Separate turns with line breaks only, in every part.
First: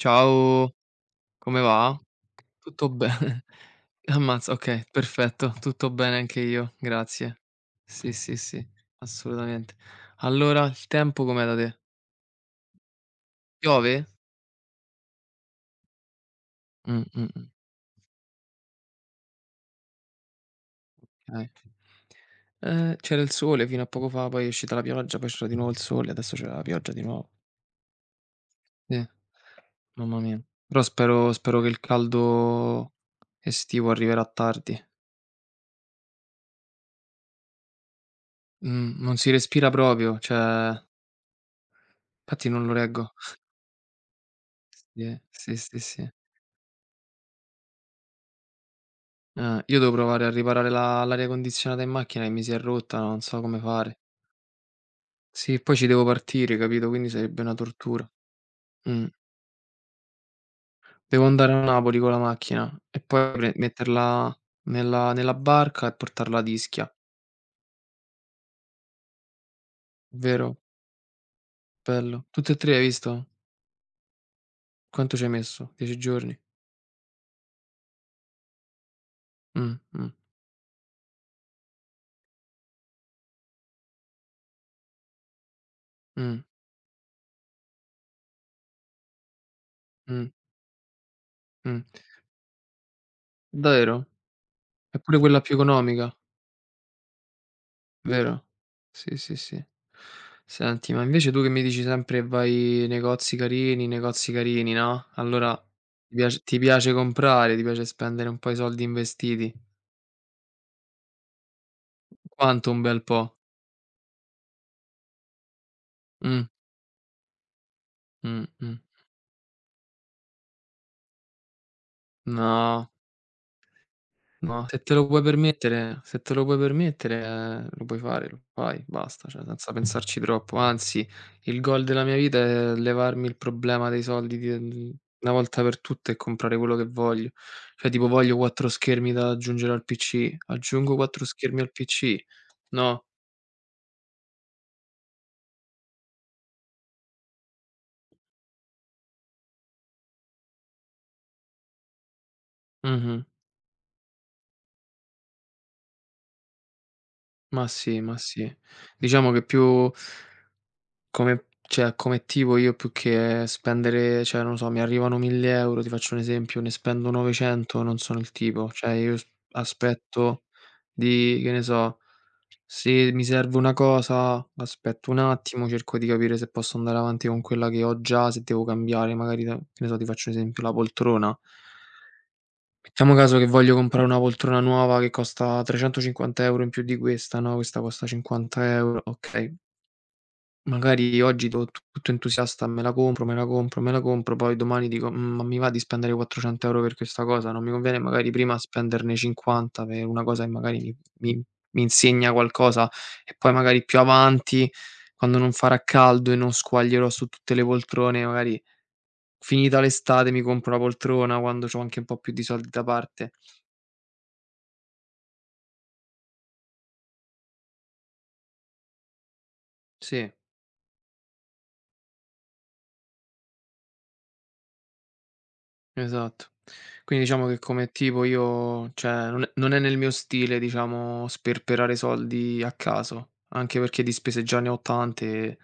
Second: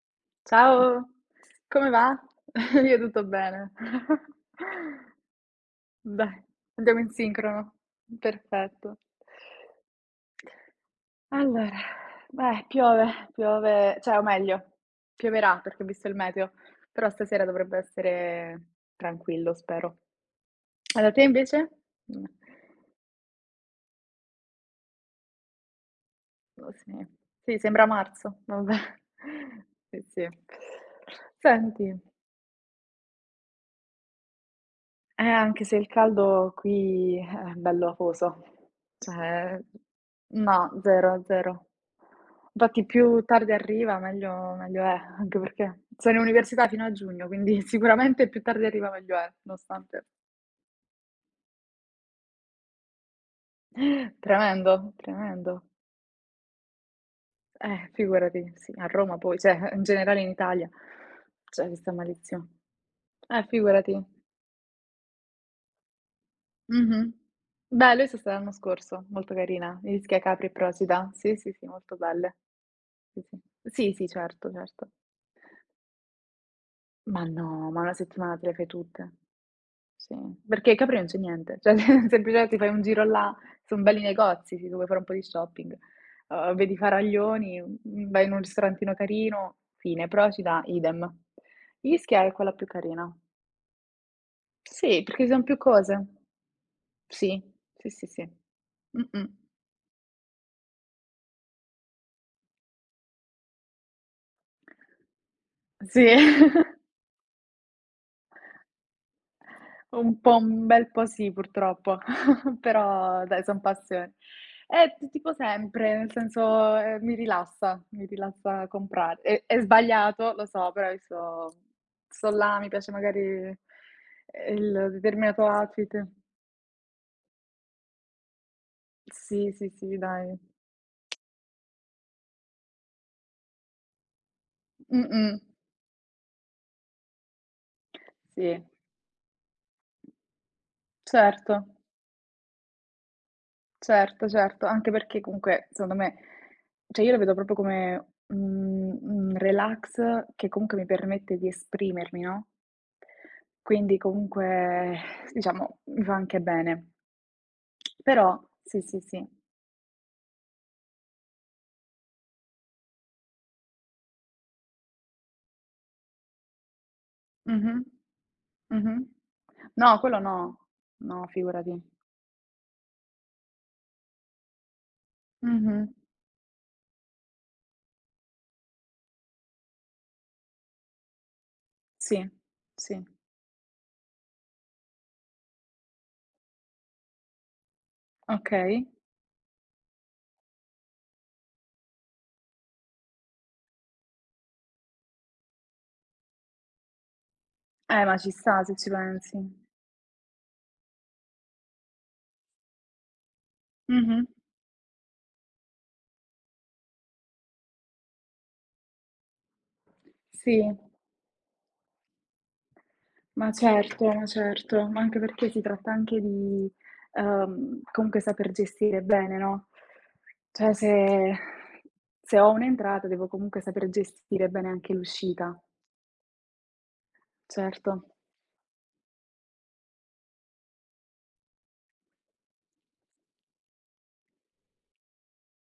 Ciao,
Ciao,
come
come
va?
va?
Tutto
Io tutto
bene.
bene.
Ammazza, okay, perfetto, tutto bene anche
Dai,
io,
andiamo in
grazie.
sincrono.
Sì, sì, sì,
Perfetto.
assolutamente. Allora, il tempo com'è da
Allora,
te?
beh, piove,
Piove?
piove, cioè, o meglio, pioverà perché ho visto il meteo,
Mh,
però
mh,
stasera
mh,
dovrebbe essere tranquillo, spero. E da te
okay.
invece? Mm.
C'era il sole fino a poco fa, poi è uscita la pioggia, poi c'era di nuovo il sole, adesso c'è la
Oh, sì.
pioggia di nuovo.
Sì, sembra marzo, vabbè.
Sì,
Sì,
mamma
sì.
mia. Però spero che il
Senti.
caldo estivo arriverà tardi.
Anche se il caldo qui è bello afoso.
Non si
Cioè
respira proprio, cioè
no, 0, 0.
infatti non lo
Infatti
reggo.
più tardi arriva meglio è,
Sì,
anche
sì, sì,
perché
sì.
sono in università fino a giugno, quindi sicuramente più tardi arriva meglio è,
Ah, io devo
nonostante.
provare a riparare la l'aria condizionata in macchina che mi si è rotta, non so come fare.
Tremendo,
Sì,
tremendo.
poi ci devo partire, capito, quindi sarebbe una tortura.
Figurati, sì, a
Mh.
Roma poi, cioè in generale in Italia,
Devo andare a
cioè che sta
Napoli con la
malissimo.
macchina e poi pre
Figurati.
metterla nella barca e portarla ad Ischia,
Mh-mh. Beh, lui c'è stato l'anno scorso, molto carina. Ischia, Capri e
vero?
Procida. Sì, sì, sì, molto
Bello.
belle.
Tutte e 3 hai
Sì,
visto?
sì. Sì, sì, certo, certo.
Quanto ci hai messo? 10 giorni?
Ma no, ma una settimana te le fai tutte.
Mh, mh,
Sì, perché Capri non c'è niente, cioè se semplicemente ti fai un giro là, son belli negozi, se tu vuoi fare un po' di shopping.
mh,
Vedi i faraglioni, vai in un ristorantino carino, fine.
mh,
Procida, idem.
mh.
Ischia è quella più carina.
Davvero? È
Sì,
pure
perché ci
quella
son
più
più cose.
economica?
Sì, sì, sì, sì.
Vero? Sì,
Mh-mh.
sì, sì. Senti, ma invece tu che mi dici sempre vai negozi carini, no, allora
Sì,
ti piace comprare, ti piace spendere un po' i soldi in vestiti.
un po' un bel po' sì purtroppo,
Quanto un bel
però
po'.
dai son passioni. T tipo sempre, nel
Mh,
senso, mi
mh,
rilassa
mh.
comprare. È sbagliato, lo so, però adesso sto là, mi
No.
piace magari,
No, se
il
te lo puoi
determinato
permettere
outfit.
se te lo puoi permettere lo puoi fare, lo fai, basta, cioè
Sì, sì,
senza
sì,
pensarci
dai.
troppo. Anzi, il goal della mia vita è levarmi il problema dei soldi di una
Mh-mh.
volta per tutte e comprare quello che voglio. Cioè tipo voglio
Sì,
4 schermi da aggiungere al PC, aggiungo 4 schermi
certo.
al PC, no,
Certo, certo, anche perché comunque secondo me cioè io lo vedo proprio come, un relax che comunque mi permette di esprimermi, no?
mh-mh,
Quindi comunque diciamo mi fa anche bene.
ma sì, ma
Però
sì.
sì, sì, sì.
Diciamo che più come cioè, come attivo io più che spendere cioè, non lo so, mi arrivano 1000 €, ti faccio un esempio, ne spendo
Mh-mh.
900, non sono il tipo. Cioè,
Mh-mh.
io s
No, quello
aspetto
no. No,
di che ne
figurati.
so, se mi serve una cosa, aspetto un attimo,
Mh-mh.
cerco di capire se posso andare avanti con quella che ho già, se devo cambiare magari da che ne so, ti faccio un esempio, la poltrona.
Sì, sì.
Mettiamo caso che voglio comprare una poltrona nuova che costa 350 € in più di questa, no, questa costa
Okay.
50 €, okay. Magari oggi to tutto entusiasta: "Me la compro, me la compro, me la compro", poi domani dico: "Ma mi va di spendere 400 € per questa cosa? Non mi conviene
Ma ci
magari prima
sta se ci
spenderne
pensi.
50 per una cosa che magari mi mi insegna qualcosa e poi magari più
Mh-mh.
avanti, quando non farà caldo e non squaglierò su tutte le poltrone, magari finita l'estate mi
Sì.
compro la poltrona, quando c'ho anche un po' più di soldi da parte."
Ma certo, ma certo, ma anche perché si tratta anche di, comunque saper gestire bene, no,
Sì.
cioè se ho un'entrata devo comunque saper gestire bene anche l'uscita.
Esatto. Quindi diciamo che
Certo.
come tipo io cioè non è nel mio stile, diciamo, sperperare soldi a caso, anche perché di spese già ne ho tante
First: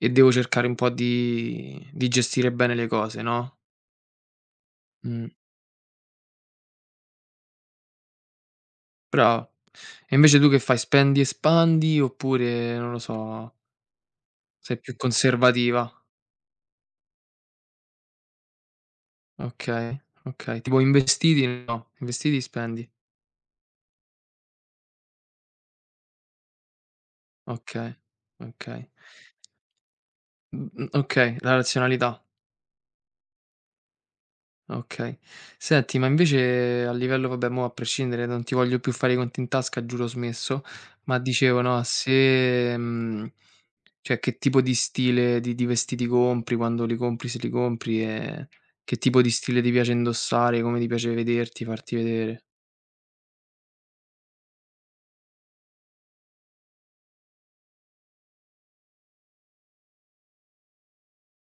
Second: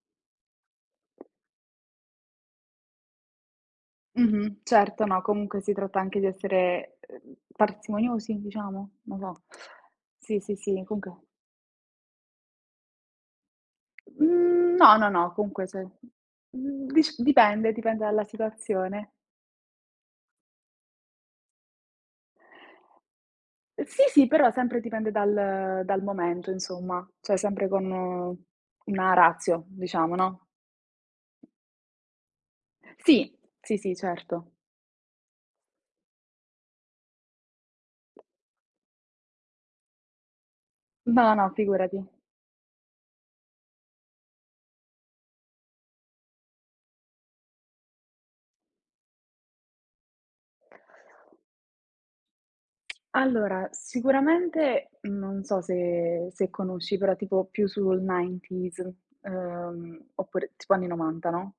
e devo cercare un po' di gestire bene le cose, no,
Mh-mh. Certo, no,
mh,
comunque si tratta anche di essere, parsimoniosi diciamo? Non so.
brava. E
Sì,
invece tu
sì,
che
sì,
fai,
comunque
spendi e spandi oppure, non lo so,
mhmm,
sei più
no, no, no, comunque se
conservativa?
dic dipende, dipende dalla situazione.
Okay, okay. Tipo investiti no, investiti spendi.
Sì, sì, però sempre dipende dal momento insomma, cioè sempre con
Okay, okay.
una ratio diciamo, no.
Okay, la razionalità.
Sì, sì, sì, certo.
Okay. Senti, ma invece a livello vabbè mo' a prescindere, non ti voglio più fare i conti in tasca, giuro ho smesso, ma
No, no,
dicevo no,
figurati.
se cioè che tipo di stile di vestiti compri, quando li compri, se li compri e che tipo di stile ti piace indossare, come ti piace vederti, farti vedere.
Allora, sicuramente non so se se conosci, però tipo più sul 90s, oppure tipo anni 90, no,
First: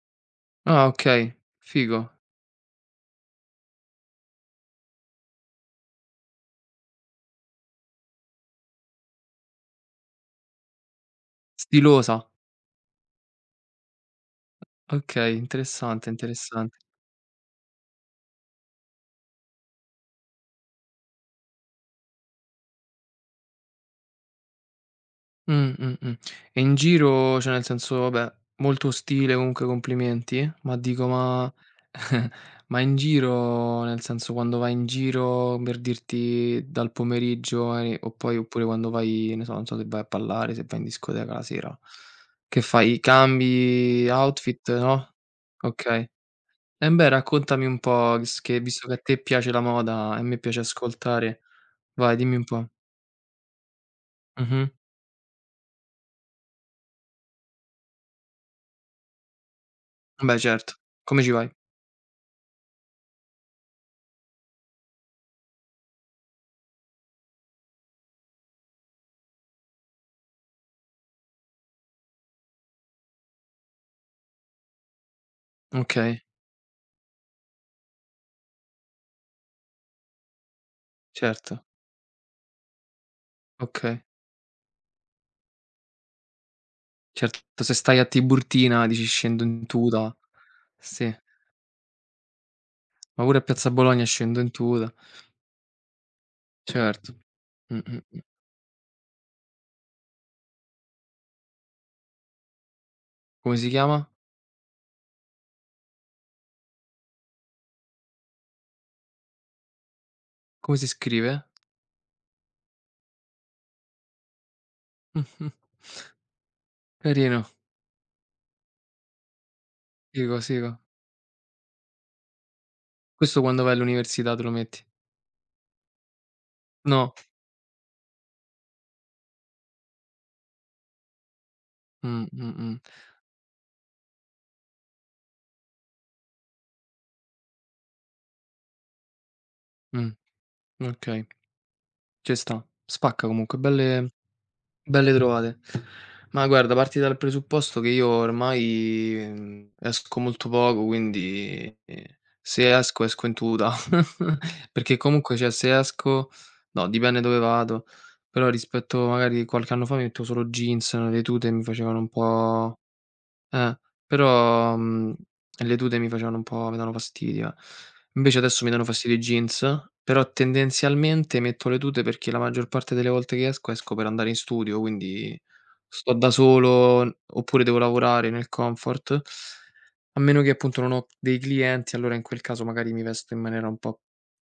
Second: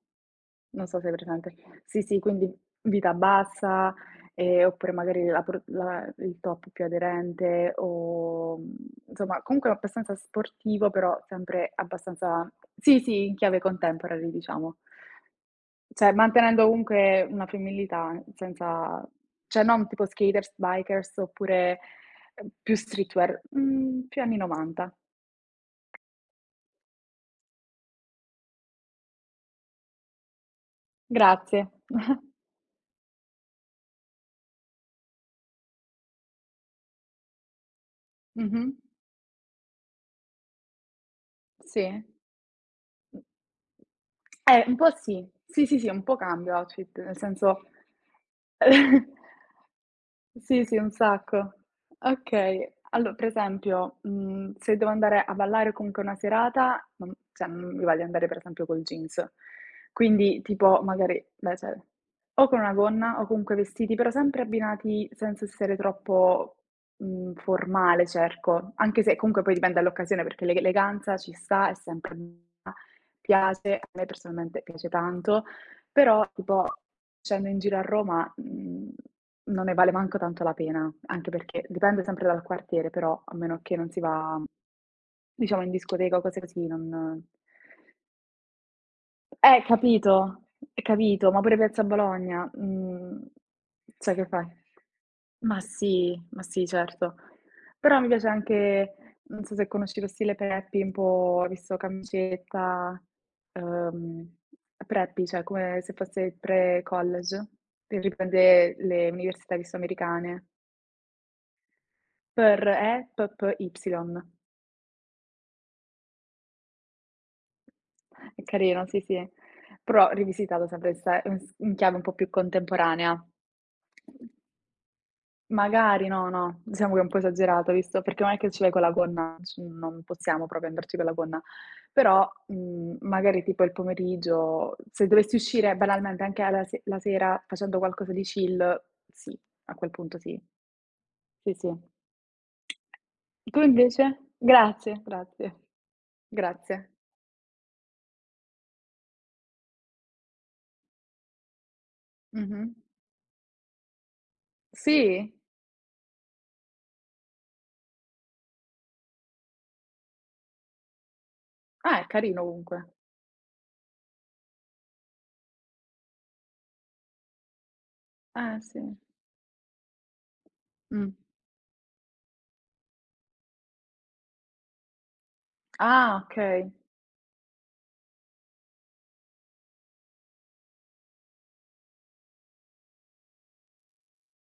non
Ah,
so se hai
okay,
presente. Sì,
figo.
sì, quindi vita bassa, oppure magari la pro la il top più aderente o, insomma comunque abbastanza sportivo, però sempre
Stilosa.
abbastanza sì, sì, in chiave contemporary diciamo.
Okay, interessante,
Cioè, mantenendo
interessante.
comunque una femminilità, senza cioè non tipo skaters, bikers oppure, più streetwear, più anni '90.
Mh, mh, mh. E in giro, cioè nel senso, vabbè, molto ostile, comunque complimenti, ma dico ma
Grazie.
ma in giro, nel senso quando vai in giro, per dirti dal pomeriggio e o poi oppure
Mh-mh.
quando vai, ne so, non so se vai a ballare, se vai in discoteca la sera,
Sì.
che fai? Cambi outfit,
Un po'
no,
sì. Sì, sì, sì, un
okay.
po' cambio
E
outfit,
beh,
nel senso.
raccontami un po' visto che a te piace la moda e a me piace
Sì, sì, un
ascoltare,
sacco.
vai dimmi un po'.
Okay. Allo per esempio,
Mh-mh.
se devo andare a ballare o comunque una serata, non cioè non mi va di andare per esempio col jeans.
Beh,
Quindi
certo.
tipo magari
Come ci vai?
beh, cioè, o con una gonna o comunque vestiti, però sempre abbinati senza essere troppo, formale cerco, anche se comunque poi dipende dall'occasione, perché l'eleganza ci sta, è sempre piace, a me personalmente piace tanto,
Okay.
però tipo facendo in giro a Roma, non ne vale manco tanto la pena, anche
Certo,
perché dipende sempre dal quartiere, però a meno che non si
okay.
va, diciamo in discoteca o cose così, non
Certo, se stai a Tiburtina dici: "Scendo in tuta".
capito,
Sì,
capito, ma pure Piazza Bologna,
ma pure a Piazza Bologna
cioè che
scendo
fai?
in tuta.
Ma sì,
Certo.
certo. Però mi
Mh-mh-mh.
piace anche non so se conosci lo stile preppy, un po' visto camicetta,
Come si chiama?
ehm, preppy, cioè come se fosse pre-college, per riprende le università visto americane.
Come si scrive?
Per E, P, P, Y.
Mh-mh. Carino,
È carino, sì, sì. Però
figo,
rivisitato
figo.
sempre in sta in s in chiave un po' più contemporanea.
Questo quando vai all'università te lo metti?
Magari, no, no, diciamo che è un
No.
po' esagerato, visto perché non è che ci vai con la gonna, c non possiamo proprio andarci con la gonna. Però,
Mh-mh.
magari tipo il pomeriggio, se dovessi uscire banalmente anche alla se la sera facendo qualcosa di chill, sì, a quel
Mh,
punto sì.
okay,
Sì, sì.
ci sta. Spacca comunque,
Tu
belle
invece? Grazie,
belle
grazie.
trovate. Ma guarda,
Grazie.
parti dal presupposto che io ormai, esco molto poco, quindi,
Mh-mh.
se esco, esco in tuta. Perché
Sì?
comunque, cioè, se esco no, dipende dove vado, però rispetto magari qualche anno fa mi mettevo solo jeans, le tute mi
Ah,
facevano
è
un
carino
po'
comunque.
eh, però, le tute mi facevano un po' mi davano fastidio. Invece adesso mi danno
Sì.
fastidio i jeans, però
Mh.
tendenzialmente metto le tute perché la maggior parte delle volte che esco, esco per andare in studio, quindi sto
Ah,
da
okay,
solo n oppure devo lavorare nel comfort. A meno che appunto non ho dei clienti, allora in quel caso magari mi vesto in maniera un po'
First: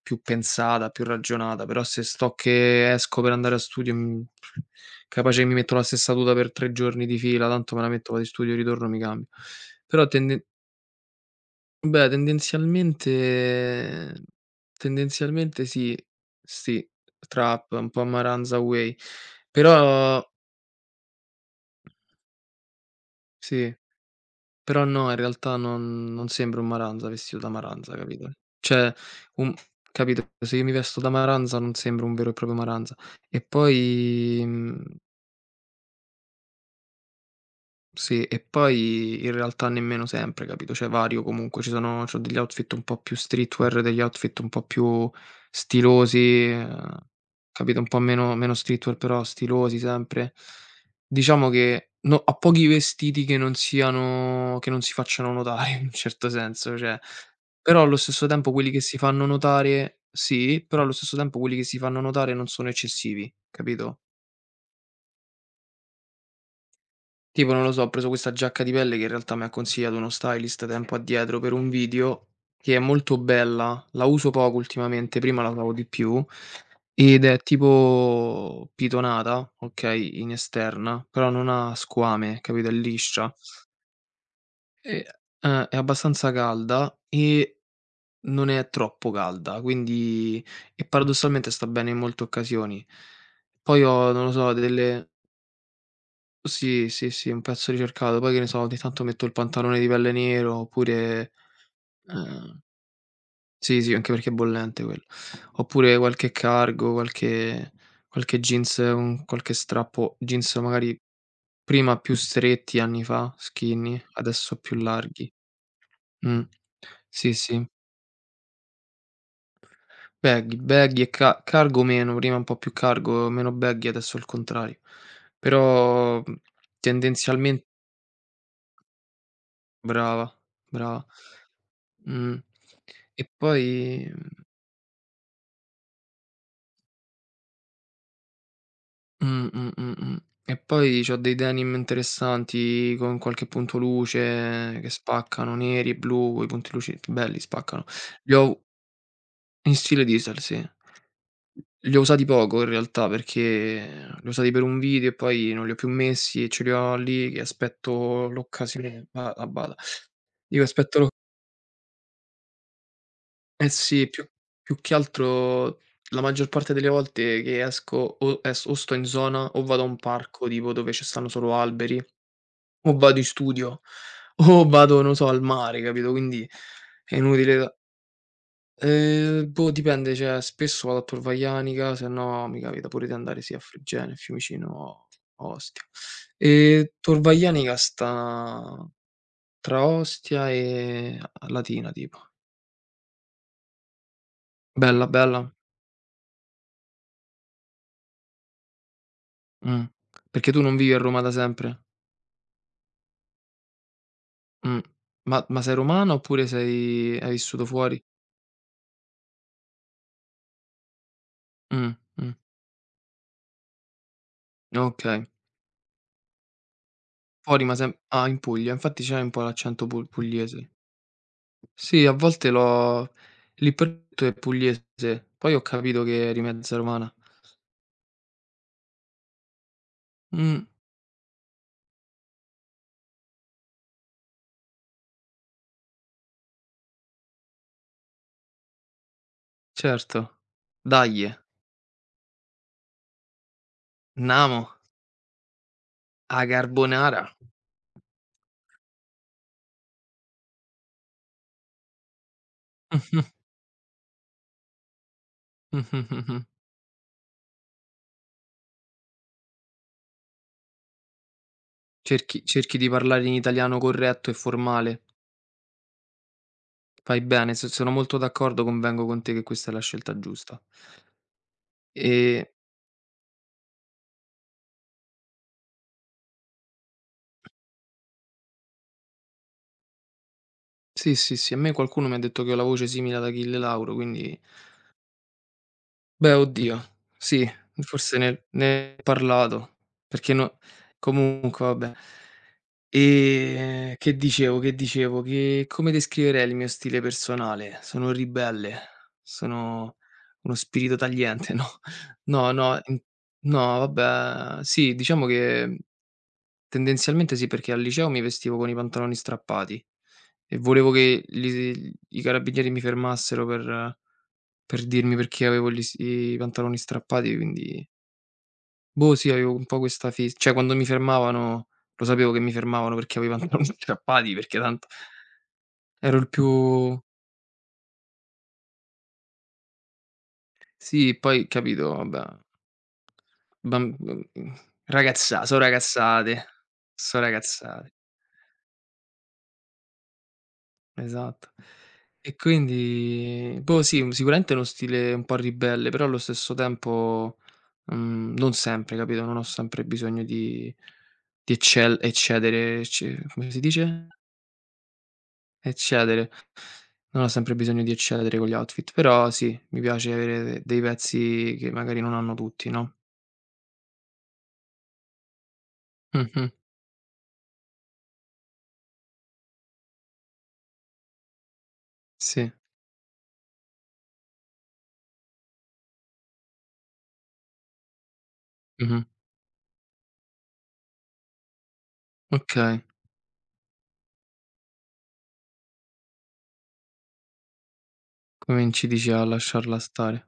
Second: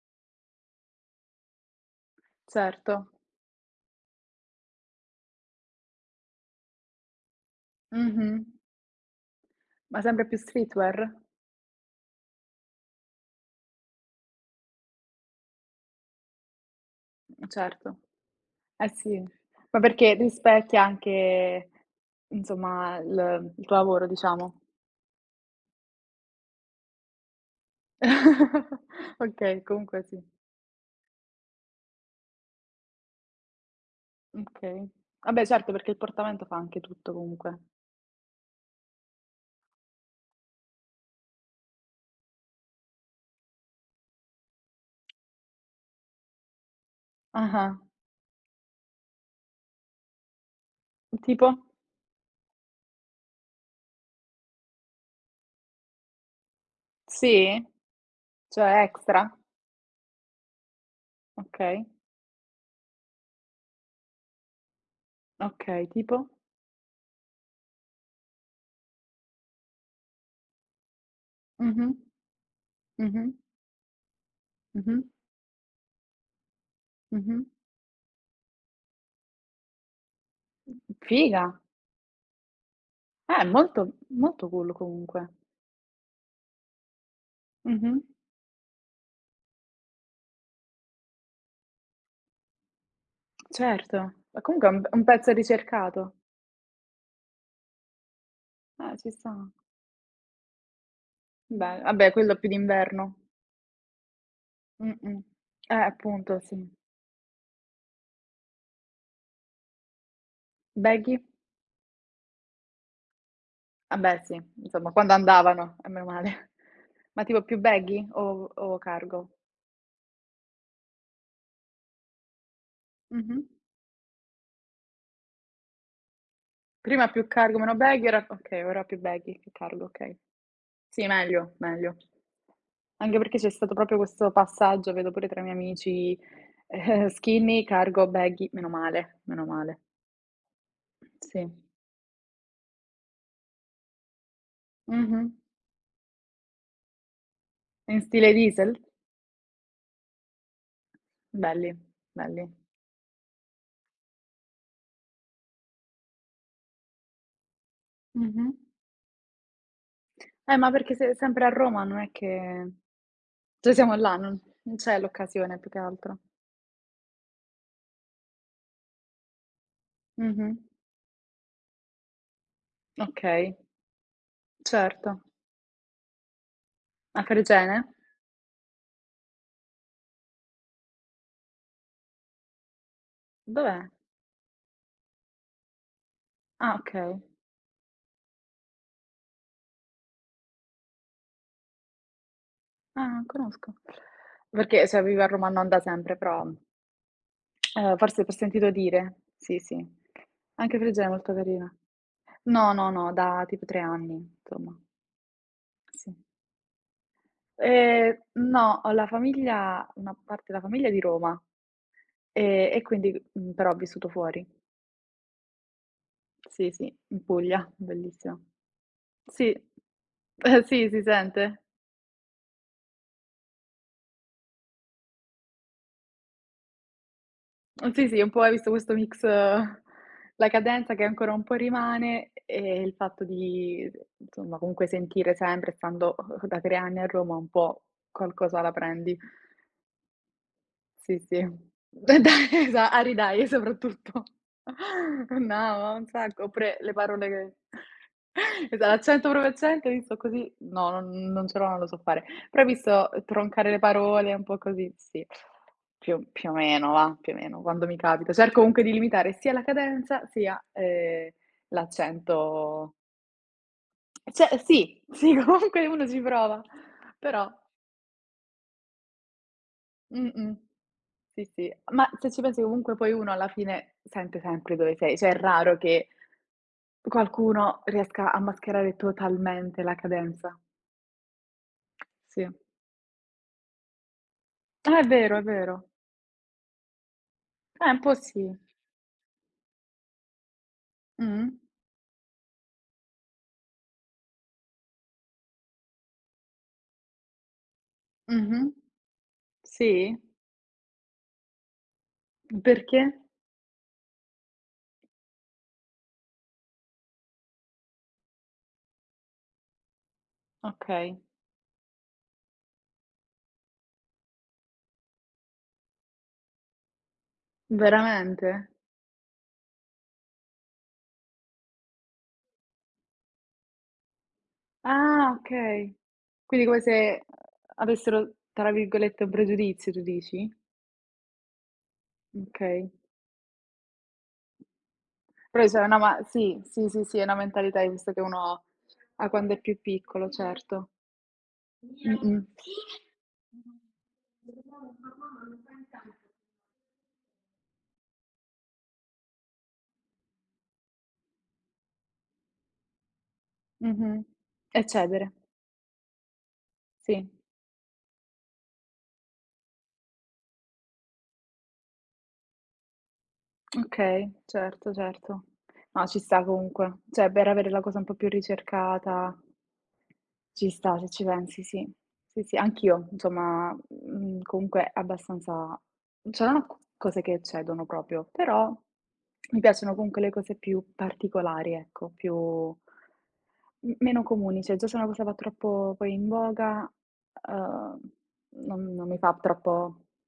più pensata, più ragionata, però se sto
certo.
che esco per andare a studio, capace che mi metto la stessa tuta per 3 giorni di fila, tanto me la metto, vado in
Mh-mh.
studio, ritorno, mi cambio.
Ma
Però
sempre più
tenden
streetwear?
beh, tendenzialmente sì, sì, trap, un
Certo,
po' Maranza
eh
Way.
sì, ma perché
Però
rispecchia anche, insomma, il
sì.
tuo lavoro, diciamo.
Però no, in realtà non sembro un Maranza vestito da Maranza, capito? Cioè, un
Okay, comunque sì.
capito, se io mi vesto da Maranza non sembro un vero e proprio Maranza. E poi, mhmm
Okay. Vabbè certo, perché il portamento fa anche tutto comunque.
sì, e poi in realtà nemmeno sempre, capito, cioè vario comunque, ci sono c'ho degli outfit un po' più streetwear, degli outfit un po' più stilosi, ehm,
Ah-ah.
capito, un po' meno streetwear però stilosi sempre.
Tipo?
Diciamo che no ho pochi vestiti che non siano che non si facciano notare in un certo senso, cioè
Sì?
però allo stesso tempo quelli che
Cioè
si fanno
extra?
notare sì, però allo stesso tempo quelli che si
Okay,
fanno notare non sono eccessivi, capito?
okay, tipo?
Tipo, non lo so, ho preso questa giacca di pelle che in realtà mi ha consigliato uno stylist tempo addietro per un
Mh-mh,
video, che è molto
mh-mh,
bella, la uso poco
mh-mh,
ultimamente, prima la usavo di più, ed è
mh-mh.
tipo pitonata, okay, in esterna, però
Figa.
non ha squame, capito, è liscia.
Molto molto cool
E
comunque.
è abbastanza calda e
Mh-mh.
non è troppo calda, quindi e paradossalmente sta bene in molte occasioni. Poi ho,
Certo,
non lo
ma
so,
comunque è un b un
delle
pezzo ricercato.
sì, sì, sì, un pezzo ricercato. Poi che ne so, ogni tanto
Ci
metto il
sta.
pantalone di pelle nero oppure
Beh, vabbè quello più
ehm,
d'inverno.
sì, sì, anche perché è bollente quello.
Mh-mh.
Oppure qualche
Appunto, sì.
cargo, qualche qualche jeans con qualche strappo jeans magari
Baggy?
prima più stretti anni fa, skinny,
Vabbè sì,
adesso più
insomma quando
larghi.
andavano, e meno
Mh.
male. Ma
Sì,
tipo più
sì.
baggy o cargo?
Baggy, baggy e ca cargo meno, prima un po' più cargo,
Mh-mh.
meno baggy, adesso il contrario. Però,
Prima più cargo,
tendenzialmen
meno baggy, ora okay, ora più baggy che cargo, okay.
brava,
Sì,
brava.
meglio, meglio.
Mh.
Anche
E
perché c'è stato proprio
poi
questo passaggio, vedo pure tra i miei amici, skinny, cargo, baggy, meno male, meno male.
mh. E poi c'ho dei
Sì.
denim interessanti con qualche punto luce che
Mh-mh.
spaccano, neri, e blu, quei punti luci belli, spaccano.
In stile
Li ho
Diesel?
in stile diesel, sì.
Belli,
Li ho usati
belli.
poco in realtà perché li ho usati per un video e poi non li ho più messi e ce li ho lì che aspetto
Mh-mh.
l'occasione. Ba a bada. Dico
Ma perché
aspetto
se sempre a Roma non è che
eh
cioè siamo
sì,
là,
più
non
più che
c'è l'occasione più che
altro
altro.
la maggior parte delle volte che esco o es o sto in zona o vado a un parco
Mh-mh.
tipo dove ci stanno solo alberi, o vado in
Okay,
studio, o vado, non
certo.
so, al mare, capito, quindi è
A
inutile da
Fregene?
boh, dipende, cioè spesso vado a Tor Vaianica, se no mi capita pure di andare sì a
Dov'è?
Fregene, Fiumicino o Ostia.
Ah,
Tor
okay.
Vaianica sta tra Ostia e a Latina tipo.
Ah, non conosco. Perché cioè
Bella,
vivo a
bella.
Roma, non da sempre, però, forse t'ho sentito dire. Sì, sì.
Mh. Perché tu non
Anche
vivi a
Fregene è
Roma da
molto carina.
sempre?
No, no, no, da tipo 3 anni, insomma.
Mh. Ma sei
Sì.
romana oppure sei hai vissuto fuori?
No, ho la famiglia una parte della famiglia è di Roma.
Mh, mh.
E quindi però ho vissuto fuori.
Okay.
Sì, sì, in
Fuori
Puglia,
ma sem ah, in
bellissima.
Puglia, infatti c'hai un po'
Sì.
l'accento pul
Eh
pugliese.
sì, si sente.
Sì, a volte l'ho l'ipercutto è pugliese, poi ho capito che eri mezza romana.
Sì, sì, un po' hai visto questo mix, la
Mh,
cadenza che ancora un po' rimane e il fatto di insomma comunque sentire sempre, stando da 3 anni a Roma, un po' qualcosa la prendi.
certo.
Sì,
Dai,
sì. E dai, esa a ridai soprattutto.
andiamo,
No, ma un
a
sacco. Oppure le
carbonara.
parole che esa l'accento proprio accento, hai visto così no, non ce l'ho, non lo so fare. Però hai visto troncare le parole, un po' così, sì. Più
Mh.
più o meno va, più o meno, quando mi capita. Cerco comunque di limitare sia la cadenza, sia,
Cerchi di
l'accento
parlare in italiano corretto e
cioè sì,
formale.
sì comunque uno ci prova,
Fai
però.
bene, so sono molto d'accordo, convengo con te che questa è la scelta
Mh-mh.
giusta.
Sì, sì. Ma se ci
Ehm,
pensi comunque poi uno alla fine sente sempre dove sei, cioè è raro che qualcuno riesca a mascherare totalmente la cadenza.
sì, sì, sì, a me qualcuno mi ha detto
Sì.
che ho la voce simile ad Achille Lauro, quindi
Ah, è vero, è vero.
beh, oddio, sì,
Un po'
forse
sì.
ne ho parlato, perché no
Mh.
comunque vabbè. Che dicevo, che come descriverei il mio stile personale? Sono
Mh-mh.
ribelle,
Sì?
sono uno spirito tagliente, no, no, no, in
Perché?
no, vabbè, sì, diciamo che tendenzialmente sì, perché al liceo mi vestivo con i pantaloni strappati e volevo
Okay.
che li i carabinieri mi fermassero per dirmi perché avevo gli s i pantaloni strappati, quindi
Veramente?
boh, sì, avevo un po' questa fis cioè quando mi fermavano lo sapevo che mi fermavano perché avevo i pantaloni strappati, perché tanto
Ah, okay.
ero il
Quindi come
più
se avessero, tra virgolette, "un pregiudizio" tu dici?
sì, poi capito, vabbè,
Okay.
bam mhmm, ragazza so'
Però c'è una ma
ragazzate,
sì, sì, sì, sì,
so'
è una mentalità di
ragazzate.
questo che uno ha quando è più piccolo, certo.
Esatto. E
Mh-mh.
quindi boh sì, sicuramente è uno stile un po' ribelle, però allo stesso tempo, non sempre, capito, non ho sempre bisogno di eccel eccedere ecce come si dice?
Mh-mh. E cedere,
Eccedere. Non ho
sì.
sempre bisogno di eccedere con gli outfit, però sì, mi piace avere dei pezzi che magari non hanno tutti, no?
Okay, certo, certo. No, ci sta
Mh-mh.
comunque. Cioè, per avere la cosa un po' più ricercata ci sta, se ci pensi, sì. Sì,
Sì.
sì, anch'io, insomma, comunque abbastanza cioè non ho c cose che eccedono proprio, però
Mh-mh.
mi piacciono comunque le cose più particolari, ecco, più
Okay,
m meno comuni. Cioè, già se una cosa va troppo poi in voga, uhm,
cominci
non
dici
mi
a
fa
lasciarla
troppo
stare.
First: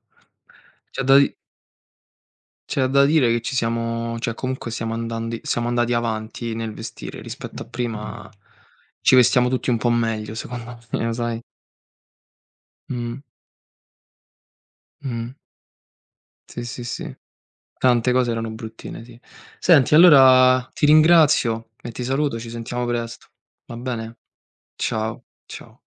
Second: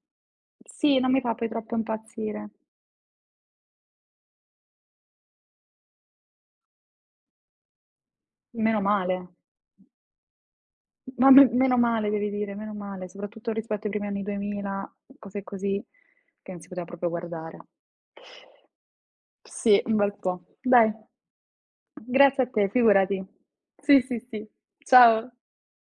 sì,
C'è
non
da
mi
di
fa poi troppo impazzire.
C'è da dire che ci siamo cioè comunque siamo andati avanti nel vestire, rispetto a prima
Meno
ci
male,
vestiamo tutti un po' meglio secondo me,
ma
sai?
me meno male devi dire, meno male,
Mh,
soprattutto rispetto ai primi anni 2000,
mh.
cose così che non
Sì,
si
sì,
poteva proprio
sì.
guardare.
Tante cose erano bruttine, sì.
Sì,
Senti
un bel po'.
allora ti
Dai,
ringrazio e ti saluto,
grazie a
ci
te,
sentiamo
figurati.
presto. Va
Sì,
bene?
sì, sì.
Ciao,
Ciao.
ciao.